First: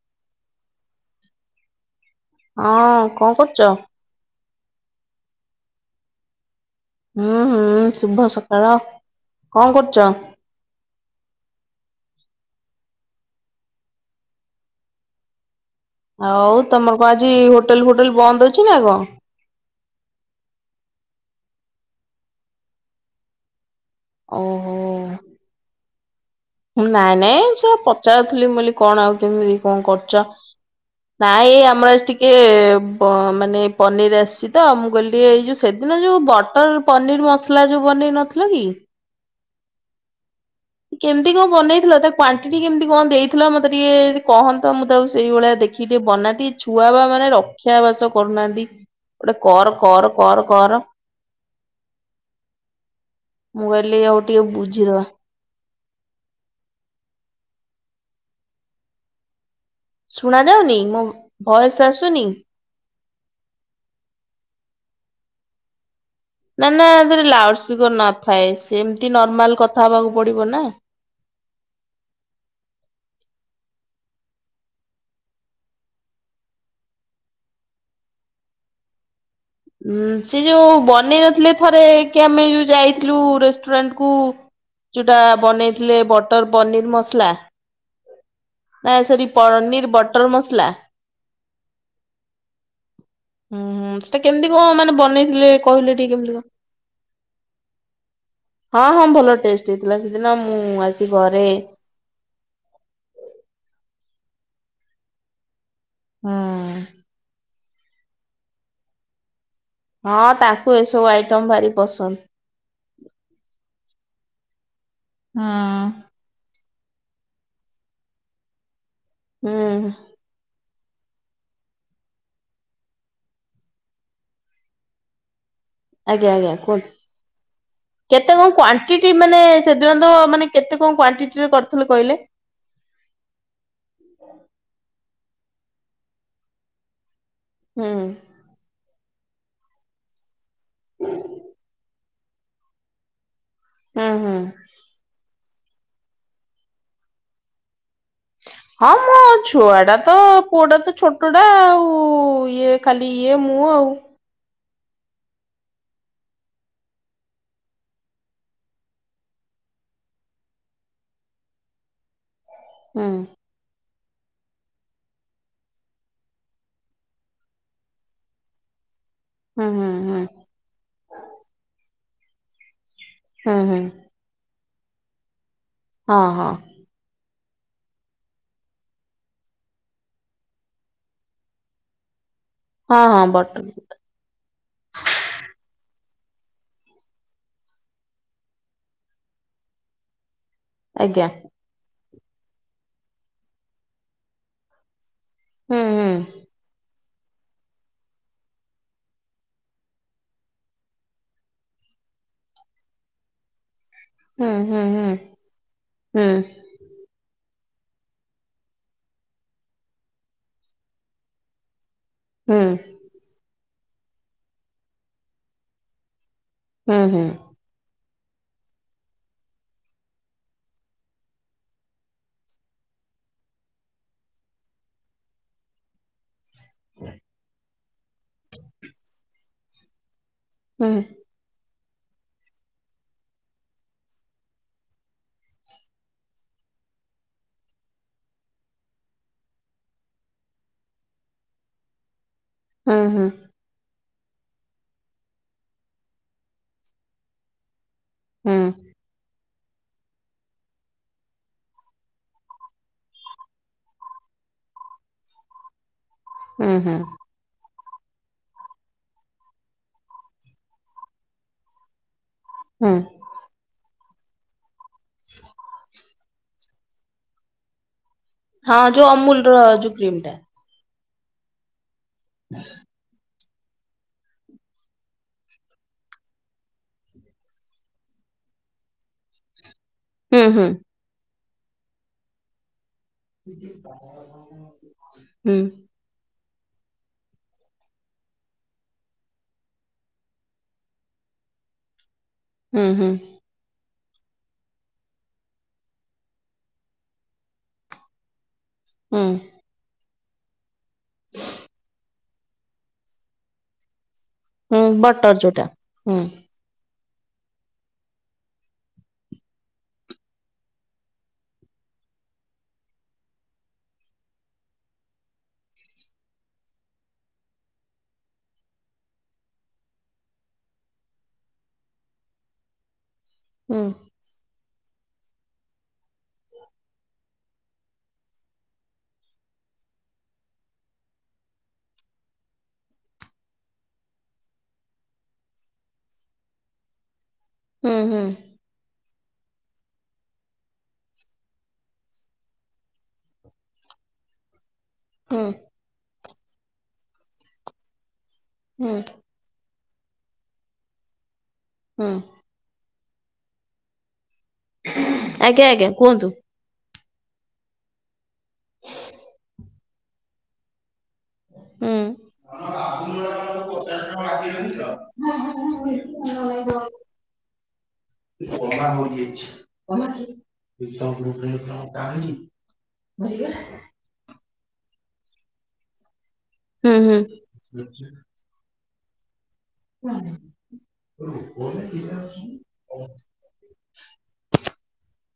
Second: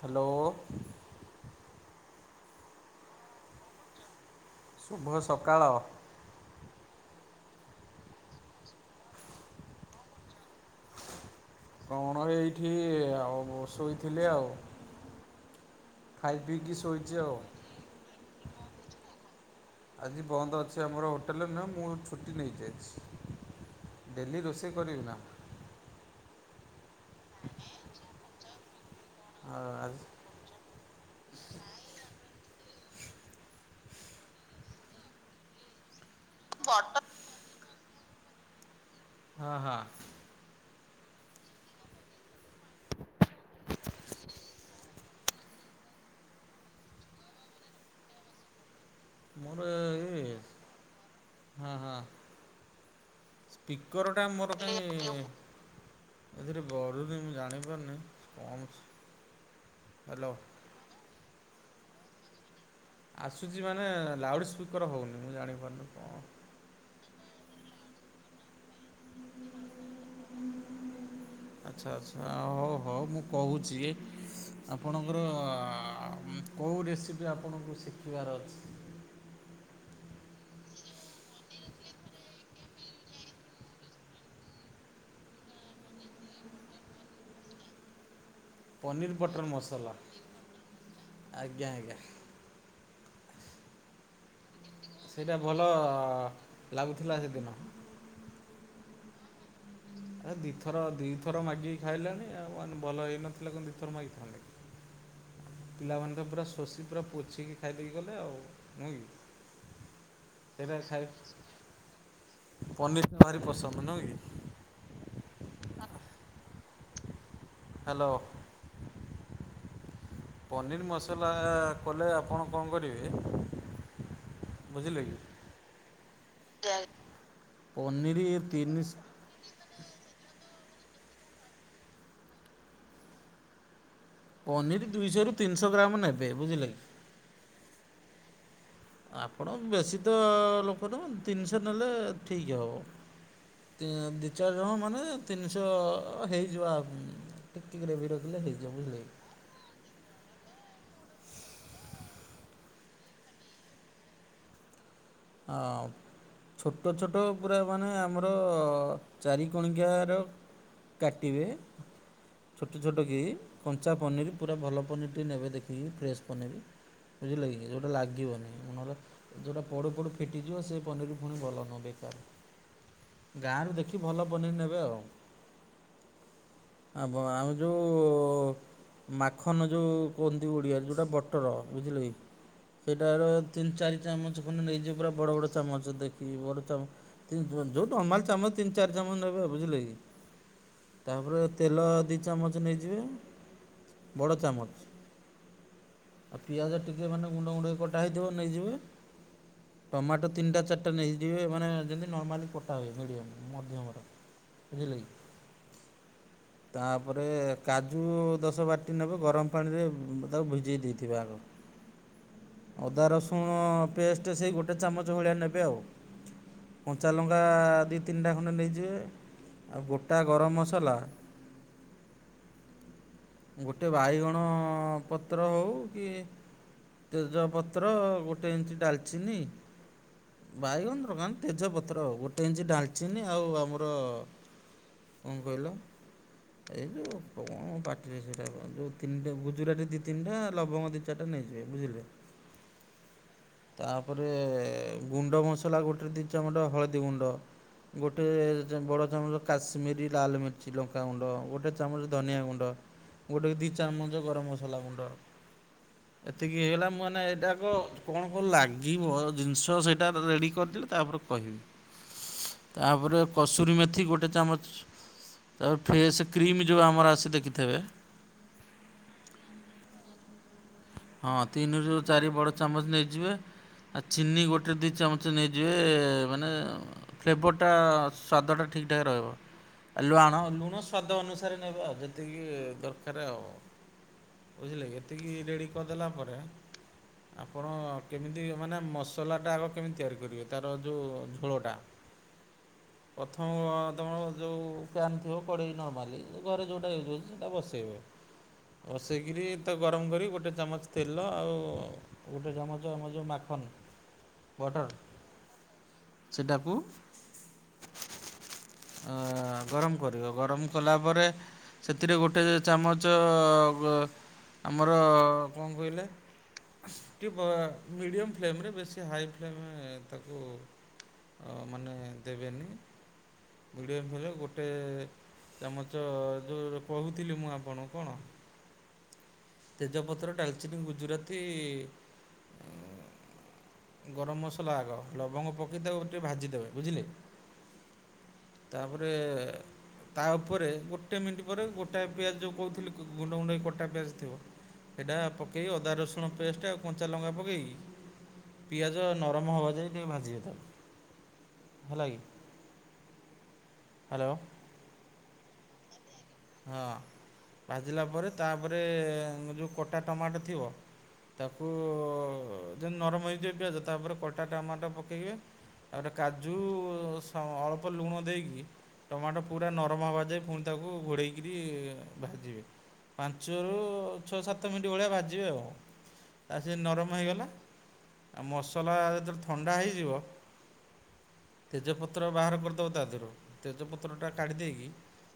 Hello. ହଁ କଣ କରୁଚ? ଶୁଭ ସକାଳ। ହୁଁ-ହୁଁ ଶୁଭ ସକାଳ, କଣ କରୁଚ? କଣ ଏଇଠି ଆଉ ଶୋଇଥିଲି ଆଉ। ଖାଇ ଆଉ ପିଇକି ତମର କଣ ଶୋଇଛି ଆଜି ଆଉ। ହୋଟେଲ୍ ଫୋଟେଲ୍ ବନ୍ଦ ଅଛି ନା କଣ? ଆଜି ବନ୍ଦ ଅଛି ଆମର ହୋଟେଲ ନୁହେଁ, ମୁଁ ଛୁଟି ନେଇଚି ଆଜି। ଡେଲି ରୋଷେଇ କରିବି ନା। ନାଇଁ-ନାଇଁ ମୁଁ ସେଇଆ ପଚାରୁଥିଲି ମୁଁ କହିଲି କଣ ଆଉ କେମିତି କଣ ଆଜି କରୁଚ। ନାଇଁ ଏ ଆମର ଆଜି ଟିକେ ପ ମାନେ ପନିର୍ ଆସିଚି ତ, ମୁଁ କହିଲି ଟିକେ ଏଇ ଯୋଉ ସେ ଦିନ ଯେଉଁ ବଟର୍ ବଟ ପନିର୍ ମସଲା ଯୋଉ ବନେଇ ନଥିଲ କି ହଁ-ହଁ। କେମ୍ତି କଣ ବନେଇଥିଲ ତା କ୍ଵଣ୍ଟିଟି କେମ୍ତି କଣ ଦେଇଥିଲ ମତେ ଟିକେ କହନ୍ତ ମୁଁ ତାକୁ ସେଇଭଳିଆ ଦେଖିକି ଟିକେ ବନାନ୍ତି, ଏ ଛୁଆ ବା ମାନେ ରକ୍ଷାବାସ କରୁନାହାନ୍ତି। ଗୋଟେ ମୋର ଏ କର-କର-କର-କର। ହଁ ହଁ ମୁଁ କହିଲି ସ୍ପିକରଟା ହଉ ଟିକେ ମୋର କାହିଁ ବୁଝିଦବା। ଏଥିରେ ବଢୁନି ମୁଁ ଜାଣିପାରୁନି କଣ ହ୍ୟାଲୋ ଶୁଣା ଯାଉନି ମୋ ଭଏସ୍ ଆସୁନି? ଆସୁଚି ମାନେ ଲାଉଡ଼୍ ସ୍ପିକର୍ ହଉନି ମୁଁ ଜାଣିପାରୁନି କଣ ନା ନା ଆଧେରେ ଲାଉଡ୍ ସ୍ପିକର୍ ନଥାଏ ସେମ୍ତି ନର୍ମାଲ୍ କଥା ହବାକୁ ପଡିବ ନା। ଆଚ୍ଛା-ଆଚ୍ଛା ହଉ-ହଉ ମୁଁ କହୁଛି। ଆପଣଙ୍କର କୋଉ ରେସିପି ଆପଣଙ୍କୁ ଶିଖିବାର ଅଛି? ହୁଁ ସେ ଯୋଉ ବନେଇ ନଥିଲେ ଥରେ କି ଆମେ ଯୋଉ ଯାଇଥିଲୁ ରେ ରେଣ୍ଟକୁ ଯୋଉଟା ବନେଇଥିଲେ ବଟର ପନିର ମସଲା ନାଇ ପନିର୍ ସରି ବଟର୍ ପନିର ମସଲା ବଟର ମସଲା। ଆଜ୍ଞା ଆଜ୍ଞା ହୁଁ ହୁଁ। କେମିତି କଣ ମାନେ ସେଇଟା ବନେଇଥିଲେ ଭଲ କହିଲେ ଟିକେ କେମିତି କଣ? ଲାଗୁଥିଲା ସେଦିନ ହଁ ହଁ ଭଲ ଟେଷ୍ଟ ହେଇଥିଲା ସେଦିନ ମୁଁ ଆସି ଘରେ ଖାଇଲାନି ଆଉ ମାନେ ଭଲ ହେଇନଥିଲା କଣ ଦିଥର ମାଗିଥାନ୍ତା କି? ପିଲାମାନେ ହୁଁ ପୁରା ଶୋଷି ପୁରା ପୋଛିକି ଖାଇ ଦେଇକି ଗଲେ ଆଉ ନୁହେଁ କି? ହଁ ତାଙ୍କୁ ଏସବୁ ଆଇଟମ ଭାରି ପସନ୍ଦ। ପନିର ଟା ଭାରି ପସନ୍ଦ ନୁହଁ କି? ହଁ। ହ୍ୟାଲୋ। ହୁଁ। ପନିର୍ ମସଲା କଲେ ଆପଣ କଣ କରିବେ ବୁଝିଲେ କି? ଆଜ୍ଞା ଆଜ୍ଞା କୁହନ୍ତୁ ପନିର କେତେ କଣ ତିନି କାଣ୍ଟିଟି ମାନେ ସେଦିନ ତ ମାନେ କେତେ କଣ କ୍ଵଣ୍ଟିରେ କରିଥିଲେ କହିଲେ? ପନିର୍ ଦୁଇଶହରୁ ତିନିଶହ ଗ୍ରାମ ନେବେ ବୁଝିଲେ କି ହୁଁ। ଆପଣ ବେଶୀ ତ ଲୋକ ନୁହଁ ତିନିଶହ ନେଲେ ଠିକ୍ ହେବ। ହୁଁ ଦୁଇ ହୁଁ। ଚାରିଜଣ ମାନେ ତିନିଶହ ହେଇଯିବ ଆ ପାଇଁ ଏତିକିରେ ଭି ରଖିଲେ ହେଇଯିବ। ହଁ ବୁଝିଲେ କି? ମୋ ଛୁଆ ଟା ତ ପୁଅଟା ତ ଛୋଟଟା ଆଉ ଇଏ ଖାଲି ଇଏ ମୁଁ ଆଉ ଆଁ ଛୋଟ ଛୋଟ ପୁରା ମାନେ ଆମର ଚାରିିକଣିକାର କାଟିବେ ଛୋଟ ଛୋଟ ହୁଁ କି କଞ୍ଚା ପନିରି ପୁରା ଭଲ ପନିରଟି ନେବେ ଦେଖିକି ଫ୍ରେଶ ପନିର ବୁଝିଲ କି ଯୋଉଟା ଲାଗିବନି ନହେଲା ଯେଉଁଟା ହୁଁ ହୁଁ ପୋଡ଼ୁ ପୋଡ଼ୁ ହୁଁ ଫିଟିଯିବ ସେ ପନିର ପୁଣି ଭଲ ନୁହେଁ ବେକାର ହୁଁ ଗାଁରେ ହୁଁ ଦେଖି ଭଲ ପାନିର ନେବେ ଆଉ ହଁ ହଁ। ଆ ଆମେ ଯୁ ମାଖନ ଯୋଉ କୁହନ୍ତି ଓଡ଼ିଆରେ ଯେଉଁଟା ବଟର ବୁଝିଲେ କି ହଁ ହଁ ସେଇଟାରେ ବଟନ ତିନି ଚାରି ଚାମଚ ଖଣ୍ଡେ ନେଇଯିବ ପୁରା ବଡ ବଡ ଚାମଚ୍ ଦେଖିକି ଯୋଉ ନର୍ମାଲ ଚାମଲ ତିନି ଚାରି ଚାମ ନେବେ ବୁଝିଲେ କି। ଆଜ୍ଞା ତାପରେ ତେଲ ଦୁଇ ଚାମଚ ନେଇଯିବେ ବଡ଼ ଚାମଚ। ହୁଁ ହୁଁ। ଆଉ ପିଆଜ ଟିକେ ମାନେ ଗୁଣ୍ଡ ଗୁଣ୍ଡ କଟା ହେଇଥିବ ନେଇଯିବେ। ଟମାଟୋ ତିନିଟା ଚାରିଟା ନେଇଯିବେ ମାନେ ଯେମିତି ନର୍ମାଲି କଟା ହୁଏ ମିଡିଅମ ମଧ୍ୟମ ହୁଁ ହୁଁ ହୁଁ ହୁଁ। ତାପରେ କାଜୁ ଦଶ ବାର ଟି ନେବେ ଗରମ ପାଣିରେ ତାକୁ ଭିଜେଇ ଦେଇଥିବେ ଆଗ ହୁଁ। ଅଦା ରସୁଣ ପେଷ୍ଟ ସେଇ ଗୋଟେ ଚାମଚ ଭଳିଆ ନେବେ ଆଉ କଞ୍ଚାଲଙ୍କା ଦୁଇ ତିନିଟା ଖଣ୍ଡେ ନେଇଯିବେ ଆଉ ଗୋଟା ଗରମ ମସଲା ଗୋଟେ ବାଇଗଣ ପତ୍ର ହେଉ କି ତେଜପତ୍ର ଗୋଟେ ଇଞ୍ଚି ଡାଲଚିନି ବାଇଗଣ ଦରୋକାନ ତେଜପତ୍ର ଆଉ ଗୋଟେ ଇଞ୍ଚି ଡାଲଚିନି ଆଉ ଆମର କଣ କହିଲ? ଏଇ ଯୋଉ କଣ ପାଟିରେ ସେଇଟା ଯୋଉ ତିନିଟା ଗୁଜୁରାରେ ଦି ତିନିଟା ଲବଙ୍ଗ ଦି ଚାଟା ନେଇଯିବେ ବୁଝିଲେ। ହୁଁ ହୁଁ। ତାପରେ ଗୁଣ୍ଡ ମସଲା ଗୋଟେ ଦୁ ଚାମଟ ହଳଦୀ ଗୁଣ୍ଡ ଗୋଟେ ବଡ ଚାମଚ କାଶ୍ମୀରୀ ଲାଲ ମିର୍ଚି ଲଙ୍କାାଗୁଣ୍ଡ ଗୋଟେ ଚାମଚ ଧନିଆ ଗୁଣ୍ଡ ଗୋଟେ ଦୁଇ ଚାରିମଞ୍ଚ ଗରମ ମସଲା ଗୁଣ୍ଡ ଏତିକି ହେଇଗଲା ମାନେ ଏଇଟାକ କଣ କଣ ଲାଗିବ ଜିନିଷ ସେଇଟା ରେଡ଼ି କରିଦେଲେ ତାପରେ କହିବି ତାପରେ କସୁରୀ ମେଥି ଗୋଟେ ଚାମଚ ତାପରେ ଫେସ୍ କ୍ରିମ୍ ଯେଉଁ ଆମର ଆସି ଦେଖିଥିବେ। ହଁ ଯୋଉ ଅମୁଲ ର ଯୋଉ କ୍ରିମ ଟା। ହଁ ତିନିରୁ ଚାରି ବଡ଼ ଚାମଚ ନେଇଯିବେ। ଆଉ ଚିନି ଗୋଟେ ଦୁଇ ଚାମଚ ନେଇଯିବେ ମାନେ ଫ୍ଲେଭରଟା ସ୍ୱାଦଟା ଠିକ୍ଠାକ୍ ରହିବ। ଲାଣ ହୁଁ ହୁଁ ଲୁଣ ସ୍ଵାଦ ଅନୁସାରେ ନେବା ଆଉ ଯେତିକି ଦରକାର। ପାଖରେ ଆଉ ବୁଝିଲେ ଏତିକି ହୁଁ ରେଡ଼ି କରିଦେଲା ପରେ। ଆପଣ କେମିତି ମାନେ ମସଲାଟା ଆଗ କେମିତି ତିଆରି କରିବେ ତାର ଯେଉଁ ଝୋଳଟା ହୁଁ ହୁଁ। ହ ତୁମର ଯେଉଁ ଫ୍ୟାନ୍ ଥିବ କଡ଼େଇ ନର୍ମାଲି ଘରେ ଯେଉଁଟା ୟୁଜ୍ ହେଉଛି ସେଇଟା ବସେଇବେ। ହୁଁ ରଷେଇ କିରି ତା ଗରମ କରି ଗୋଟେ ଚାମଚ ତେଲ ଆଉ ଗୋଟେ ଚାମଚ ଆମ ଯେଉଁ ମାଖନ। ହୁଁ ବଟର ଯୋଉଟା ହୁଁ ୱଟର୍ ସେଇଟାକୁୁ ଗରମ କରିବ ଗରମ କଲା ପରେ ସେଥିରେ ଗୋଟେ ଚାମଚ ଆମର କଣ କହିଲେ? କି ମିଡ଼ିୟମ ଫ୍ଲେମ୍ରରେ ବେଶୀ ହାଇ ଫ୍ଲେମରେ ତାକୁ ଅ ମାନେ ଦେବେନି ହୁଁ ଘଡି ହେଲେ ଗୋଟେ। ଗୋଟେ ଚାମଚ ଯୋଉ କହୁଥିଲି ମୁଁ ଆପଣ କଣ? ତେଜପତ୍ର ଡାଲଚିନି ଗୁଜୁରାତି। ଗରମ ମସଲା ଆଗ ଲବଙ୍ଗ ପକାଇଦେବ ଟିକେ ଭାଜିଦେବେ ବୁଝିଲେ? ହୁଁ ହୁଁ। ତାପରେ ତା ଉପରେ ଗୋଟେ ମିନିଟ୍ ପରେ ଗୋଟାଏ ପିଆଜ ଯେଉଁ କହୁଥିଲି ଗୁଣ୍ଡ ଗୁଣ୍ଡେଇ କଟା ପିଆଜ ଥିବ। ଏଡ଼ା ହୁଁ ପକେଇ ଅଦା ରସୁଣ ପେଷ୍ଟ ଆଉ କଞ୍ଚା ଲଙ୍କା ପକେଇକି ହୁଁ ହୁଁ ପିଆଜ ନରମ ହେବା ଯାଇ ଟିକ ଭାଜିିଥାଉ। ହେଲା କିି ହ୍ୟାଲୋ? ଆଜ୍ଞା ଆଜ୍ଞା କୁହନ୍ତୁ। ହଁ ଭାଜିଲା ପରେ ତାପରେ ଯେଉଁ କଟା ଟମାଟୋ ଥିବ ତାକୁ ହୁଁ। ଯେମିତି ନରମ ହେଇଯିବେ ପିଆଜ ତାପରେ କଟା ଟମାଟୋ ପକେଇବେ ହୁଁ ତାପରେ ହୁଁ ଆଜ୍ଞା ହଁ କାଜୁ ହଁ। ଅଳ୍ପ ଲୁଣ ଦେଇକି ଟମାଟୋ ପୁରା ନରମ ହେବା ଯାଏ ପୁଣି ତାକୁ ଘୋଡ଼େଇକରି ଭା ଯିବେ ହୁଁ ପାଞ୍ଚରୁ ଛଅ ସାତ ମିନିଟ୍ ଭଳିଆ ବାଜିବେ ଆଉ। ତା ସ ନରମ ହୁଁ ହେଇଗଲା ଆଉ ମସଲା ଯେତେବେଳେ ଥଣ୍ଡା ହେଇଯିବ ହୁଁ। ତେଜପତ୍ର ବାହାର କରିଦେବ ତା ଦେହ ତେଜପତ୍ରଟା କାଢ଼ିଦେଇକି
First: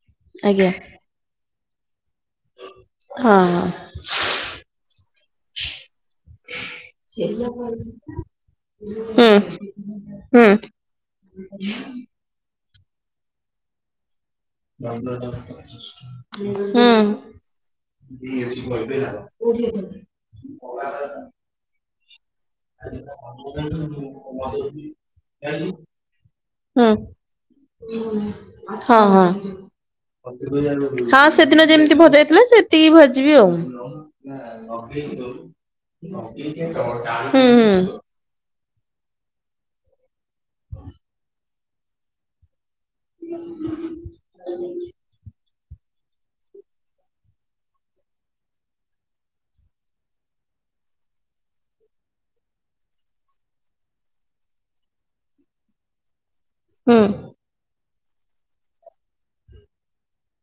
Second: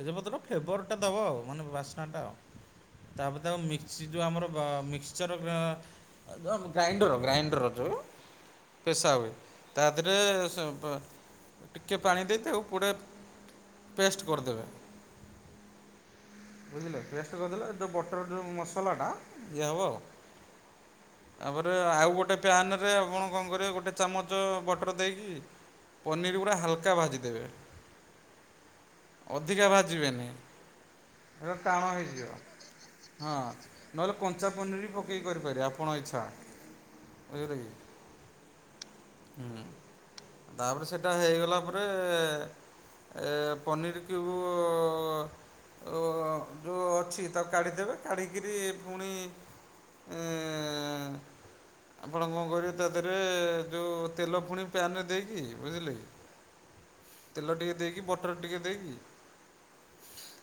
ତେଜପତ୍ର ଫ୍ଲେବରଟା ଦବ ଆଉ ମାନେ ବାସ୍ନାଟା ଆଉ। ହଁ। ସେ ଯେଉଁ ଆମର ମିକ୍ସଚର ଗ୍ରାଇଣ୍ଡର ଗ୍ରାଇଣ୍ଡର ଯେଉଁ ପେଶା ହୁଏ ତା ଦେହରେ ଟିକେ ପା ପାଣି ଦେଇ ତାକୁ ପୁରା ପେଷ୍ଟ କରିଦେବେ। ହୁଁ ବୁିଲ ପେ କରିଦେ ଯୋଉ ବଟର ଯଉ ମସଲା ପସଲାଟା ଏ ହେବ ଆଉ। ତା ପରେ ଆଉ ଗୋଟେ ପ୍ୟାନ ରେ ଆପଣ କଣ କରିବେ ଗୋଟେ ଚାମଚ ବଟର ଦେଇକି। [inaudible] ପନିର୍ ଗୁଡ଼ା ହୁଁ ହାଲକା ଭାଜିଦେବେ। ହଁ ହଁ। ଅଧିକା ଭାଜିବେନି ହଁ ଏଟା ସେଦିନ ଟାଣ ଯେମିତି ଭଜା ହେଇଯିବ ହେଇଥିଲା ସେତିକି ହଁ ଭାଜିବେ ଆଉ। ନହେଲେ ହୁଁ କଞ୍ଚା ପନିର ବି ପକେଇକି କରିପାରିବେ ଆପଣଙ୍କ ହୁଁ ଇଚ୍ଛା ବୁଝିଲେ କି ହୁଁ। ହୁଁ ତାପରେ ସେଟା ହେଇଗଲା ପରେ। ଏ ପନିର କି ଉ ଅ ଅ ଯଉ ଅଛି ତାକୁ କାଢ଼ିଦେବେ କାଢ଼ି କିରି ଫୁଣି ଏଁ ଆପଣ କଣ କରିବେ ତା ଦେରେ ଯଉ ତେଲ ଫୁଣି ପ୍ୟାନ୍ ରେ ଦେଇକି ବୁଝିଲେ। ହୁଁ। ତେଲ ଟିକେ ଦେଇକି ବଟର ଟିକେ ଦେଇକି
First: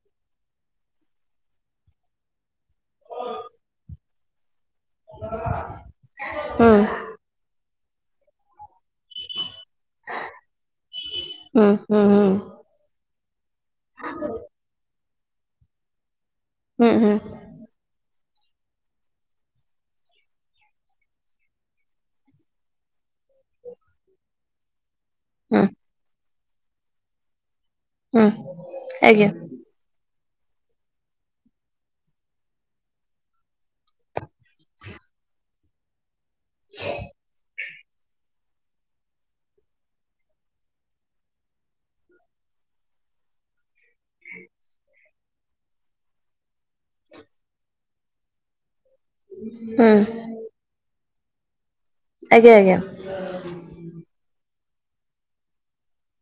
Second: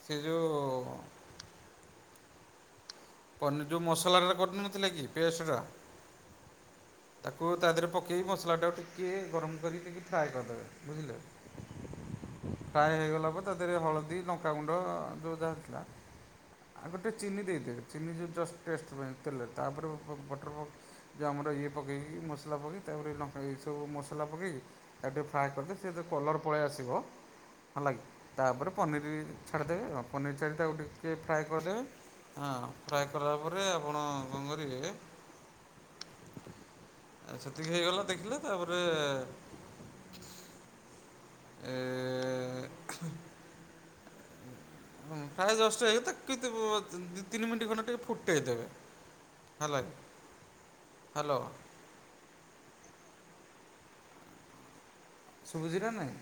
ସେ ଯୋଉ ପନିର ଯଉ ମସଲାଟାର କରିନଥିଲେ। କି ପେଷ୍ଟ ଡା ହୁଁ ତାକୁ ତା ଦେରେ ପକେଇ ମସଲାଟାକୁ ଟିକେ ଟିକିଏ ଗରମ କରି ଦେଇକି ଫ୍ରାଏ କରିଦେବେ ହୁଁ ବୁଝିଲେ ହୁଁ ଫ୍ରାଏ ହୋଇଗଲା ପରେ ତା ଦେରେ ହଳଦୀ ଲଙ୍କାଗୁଣ୍ଡ ଯଉ ଯାହା ଥିଲା। ଆଉ ଗୋଟେ ଚିନି ହୁଁ ଦେଇଦେ ଚିନି ଯେ ଜଷ୍ଟ ଟେଷ୍ଟ ପାଇଁ ଦେଲେ ତାପରେ ବ ବଟର ପକ୍ ଯେ ଆମର ଇଏ ପକେଇକି ମସଲା ପକେଇ ତାପରେ ଲଙ୍କା ଏଇ ସବୁ ମସଲା ପକେଇକି ତାକୁ ଟିକେ ଫ୍ରାଏ କରଦେ ସେ ତ କଲର୍ ପଳେଇ ଆସିବ ହେଲାଗି ତାପରେ ପନିରି ଆଜ୍ଞା ଛାଡ଼ିଦେବେ ଆଉ ପନିର ଚାରିଟାକୁ ଟିକିଏ ଫ୍ରାଏ କରିଦେବେ ହଁ ଫ୍ରାଏ କଲା ପରେ ଆପଣ କଣ କରିବେ ଆ ସେତିକି ହେଇଗଲା ଦେଖିଲେ ତାପରେ ଏ ହଁ ପ୍ରାୟ ଦଶଟା ହେଇ [unintelligible] ଦି ତିି ମିନିଟ ଖଣ୍ଡେ ଟିକେ ଫୁଟେଇ ଦେବେ। ହେଲା ହୁଁ ହାଲୋ। ଆଜ୍ଞା ଆଜ୍ଞା। ହ [inaudible] ଶୁଭୁଜି ନା ନାଇଁ।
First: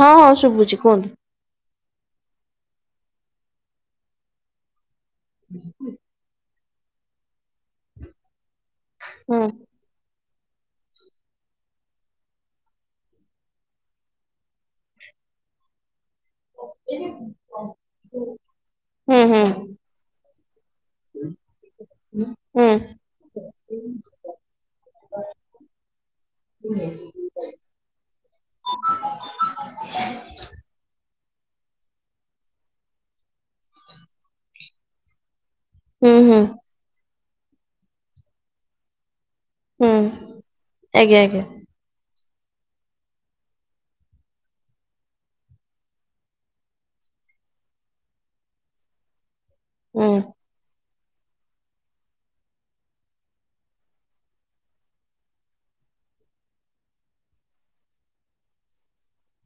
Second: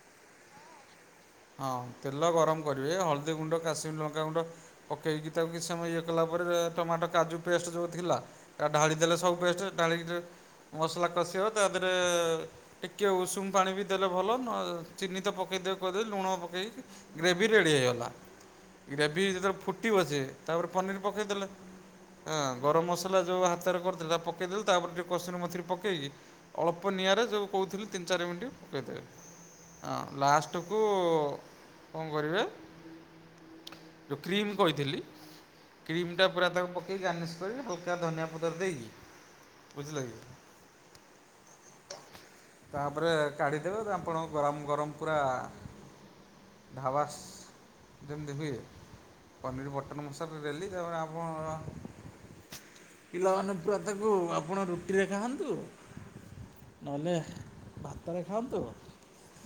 ହଁ ହଁ ଶୁଭୁଚି କୁହନ୍ତୁ। ହଁ ତେଲ ଗରମ କରିବେ ହଳଦୀ ଗୁଣ୍ଡ କାଶ୍ମୀର ଲଙ୍କାଗୁଣ୍ଡ ପକେଇକି ତାକୁ କିଛି ସମୟ ଇଏ କଲା ପରେ ଟମାଟୋ କାଜୁ ପେଷ୍ଟ ଯଉ ଥିଲା ତା ଢାଳି ଦେଲେ ସବୁ ହୁଁ ପେଷ୍ଟ ଢାଳିକି ମସଲା କଷିବ ତା ଦେରେ ଟିକିଏ ଉଷୁମ ପାଣି ବି ଦେଲେ ଭଲ ନ ଚିନି ତ ପକେଇଦେ ଲୁଣ ପକେଇକି ଗ୍ରେଭି ରେଡ଼ି ହେଇଗଲା ହୁଁ ଗ୍ରେଭି ହୁଁ ଯେତେବେଳେ ଫୁଟ ଫୁଟିବ ସେ ତାପରେ ପନିର ପକେଇଦେଲେ। ହଁ ହୁଁ ଗରମ ମସଲା ଯଉ ହାତରେ କରିଥିଲ ହେରା ପକେଇଦେଲି ତାପରେ ଟିକେ କସ୍ତୁରୀ ମେଥିରେ ପକେଇକି ଅଳ୍ପ ନିଆଁରେ ଯୋଉ କହୁଥିଲି ତିନି ଚାରି ମିନିଟ୍ ପକେଇଦେବେ ହଁ ଲାଷ୍ଟ ଟକୁ କଣ କରିବେ ଯଉ କ୍ରିମ୍ କହିଥିଲି। କ୍ରିମ୍ ହୁଁ ଟା ହୁଁ ପୁରା ତାକୁ ପକେଇ ଗାନିସ୍ କରିବେ ହଲକା ଧନିଆ ପତର ଦେଇକି ହୁଁ। ବୁଝିଲକି ଆଜ୍ଞା ଆଜ୍ଞା ତାପରେ କାଢିଦେବେ ଆପଣ ଗରମ ଗରମ ପୁରା ଢାବାସ୍ ଯେମିତି ହୁଏ ପନିର ବଟର ହୁଁ ମସଲ ଡେଲି ତାପରେ ଆପଣ ପିଲାମାନେ ପୁରା ତାକୁ ଆପଣ ରୁଟିରେ ଖାଆନ୍ତୁ। ନହେଲେ ଭାତରେ ଖାଆନ୍ତୁ।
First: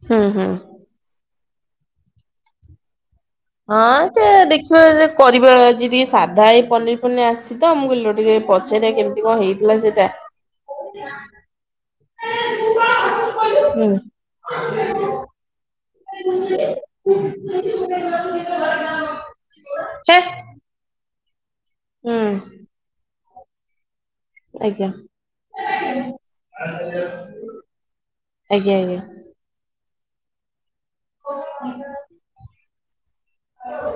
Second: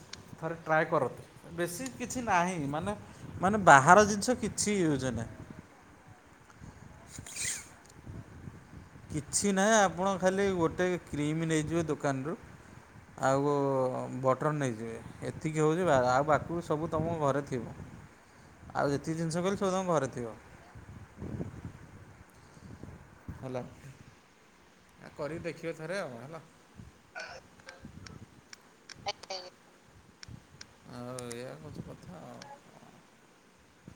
ହୁଁ -ହୁଁ। ଥରେ ଟ୍ରାଏ କରନ୍ତୁ ବେଶୀ କିଛି ନାହିଁ ମାନେ ମାନେ ହଁ ବାହାର ସେ ଜିନିଷ କିଛି ଦେଖିବା ୟୁଜ୍ ନାହିଁ କରିବା ଆଜି ଟିକେ ସାଧା ହେଇ ପନିର୍ ଫନିର୍ ଆସିଛି ତ ମୁଁ କହିଲି [unintelligible] ଟିକେ ପଚାରିବା କେମିତି କଣ କିଛି ହେଇଥିଲା ନାହିଁ ସେଇଟା ଆପଣ ଖାଲି ଗୋଟେ କ୍ରିମ୍ ନେଇଯିବେ ଦୋକାନରୁ ଆଉ ହୁଁ ବଟର୍ ନେଇଯିବେ। ଏତିକି ହଉଛି ବାହାରୁ ଆଉ ବାକୁ ସବୁ ତୁମ ଘରେ ଥିବ, ଆଉ ଯେତିକି ଜିନିଷ କହିଲି ସବୁ ତମ ଘରେ ଥିବ। ହେ ହୁଁ। ହେଲା ଆ କରିକି ଦେଖିବେ ଥରେ ଆଉ ହେଲା। ଆଜ୍ଞା-ଆଜ୍ଞା। ଆଉ ଏୟା ହଉଚି କଥା ଆଉ।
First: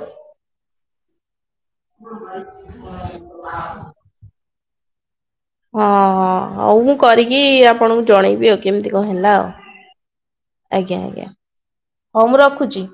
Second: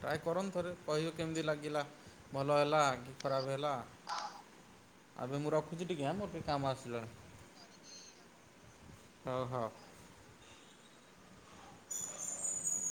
ଟ୍ରାଏ କରନ୍ତୁ ଥରେ କହିବେ କେମିତି ଲାଗିଲା ଭଲ ହେଲା କି ଖରାପ୍ ହେଲା। ଏବେ ମୁଁ ର ହଁ-ହଁ ହଉ ମୁଁ କରିକି ଆପଣଙ୍କୁ ଜଣେଇବି ଆଉ କେମିତି କଣ ହେଲା ହଉ ଆଉ। ହଉ। ଆଜ୍ଞା-ଆଜ୍ଞା ହଉ ମୁଁ ରଖୁଚି।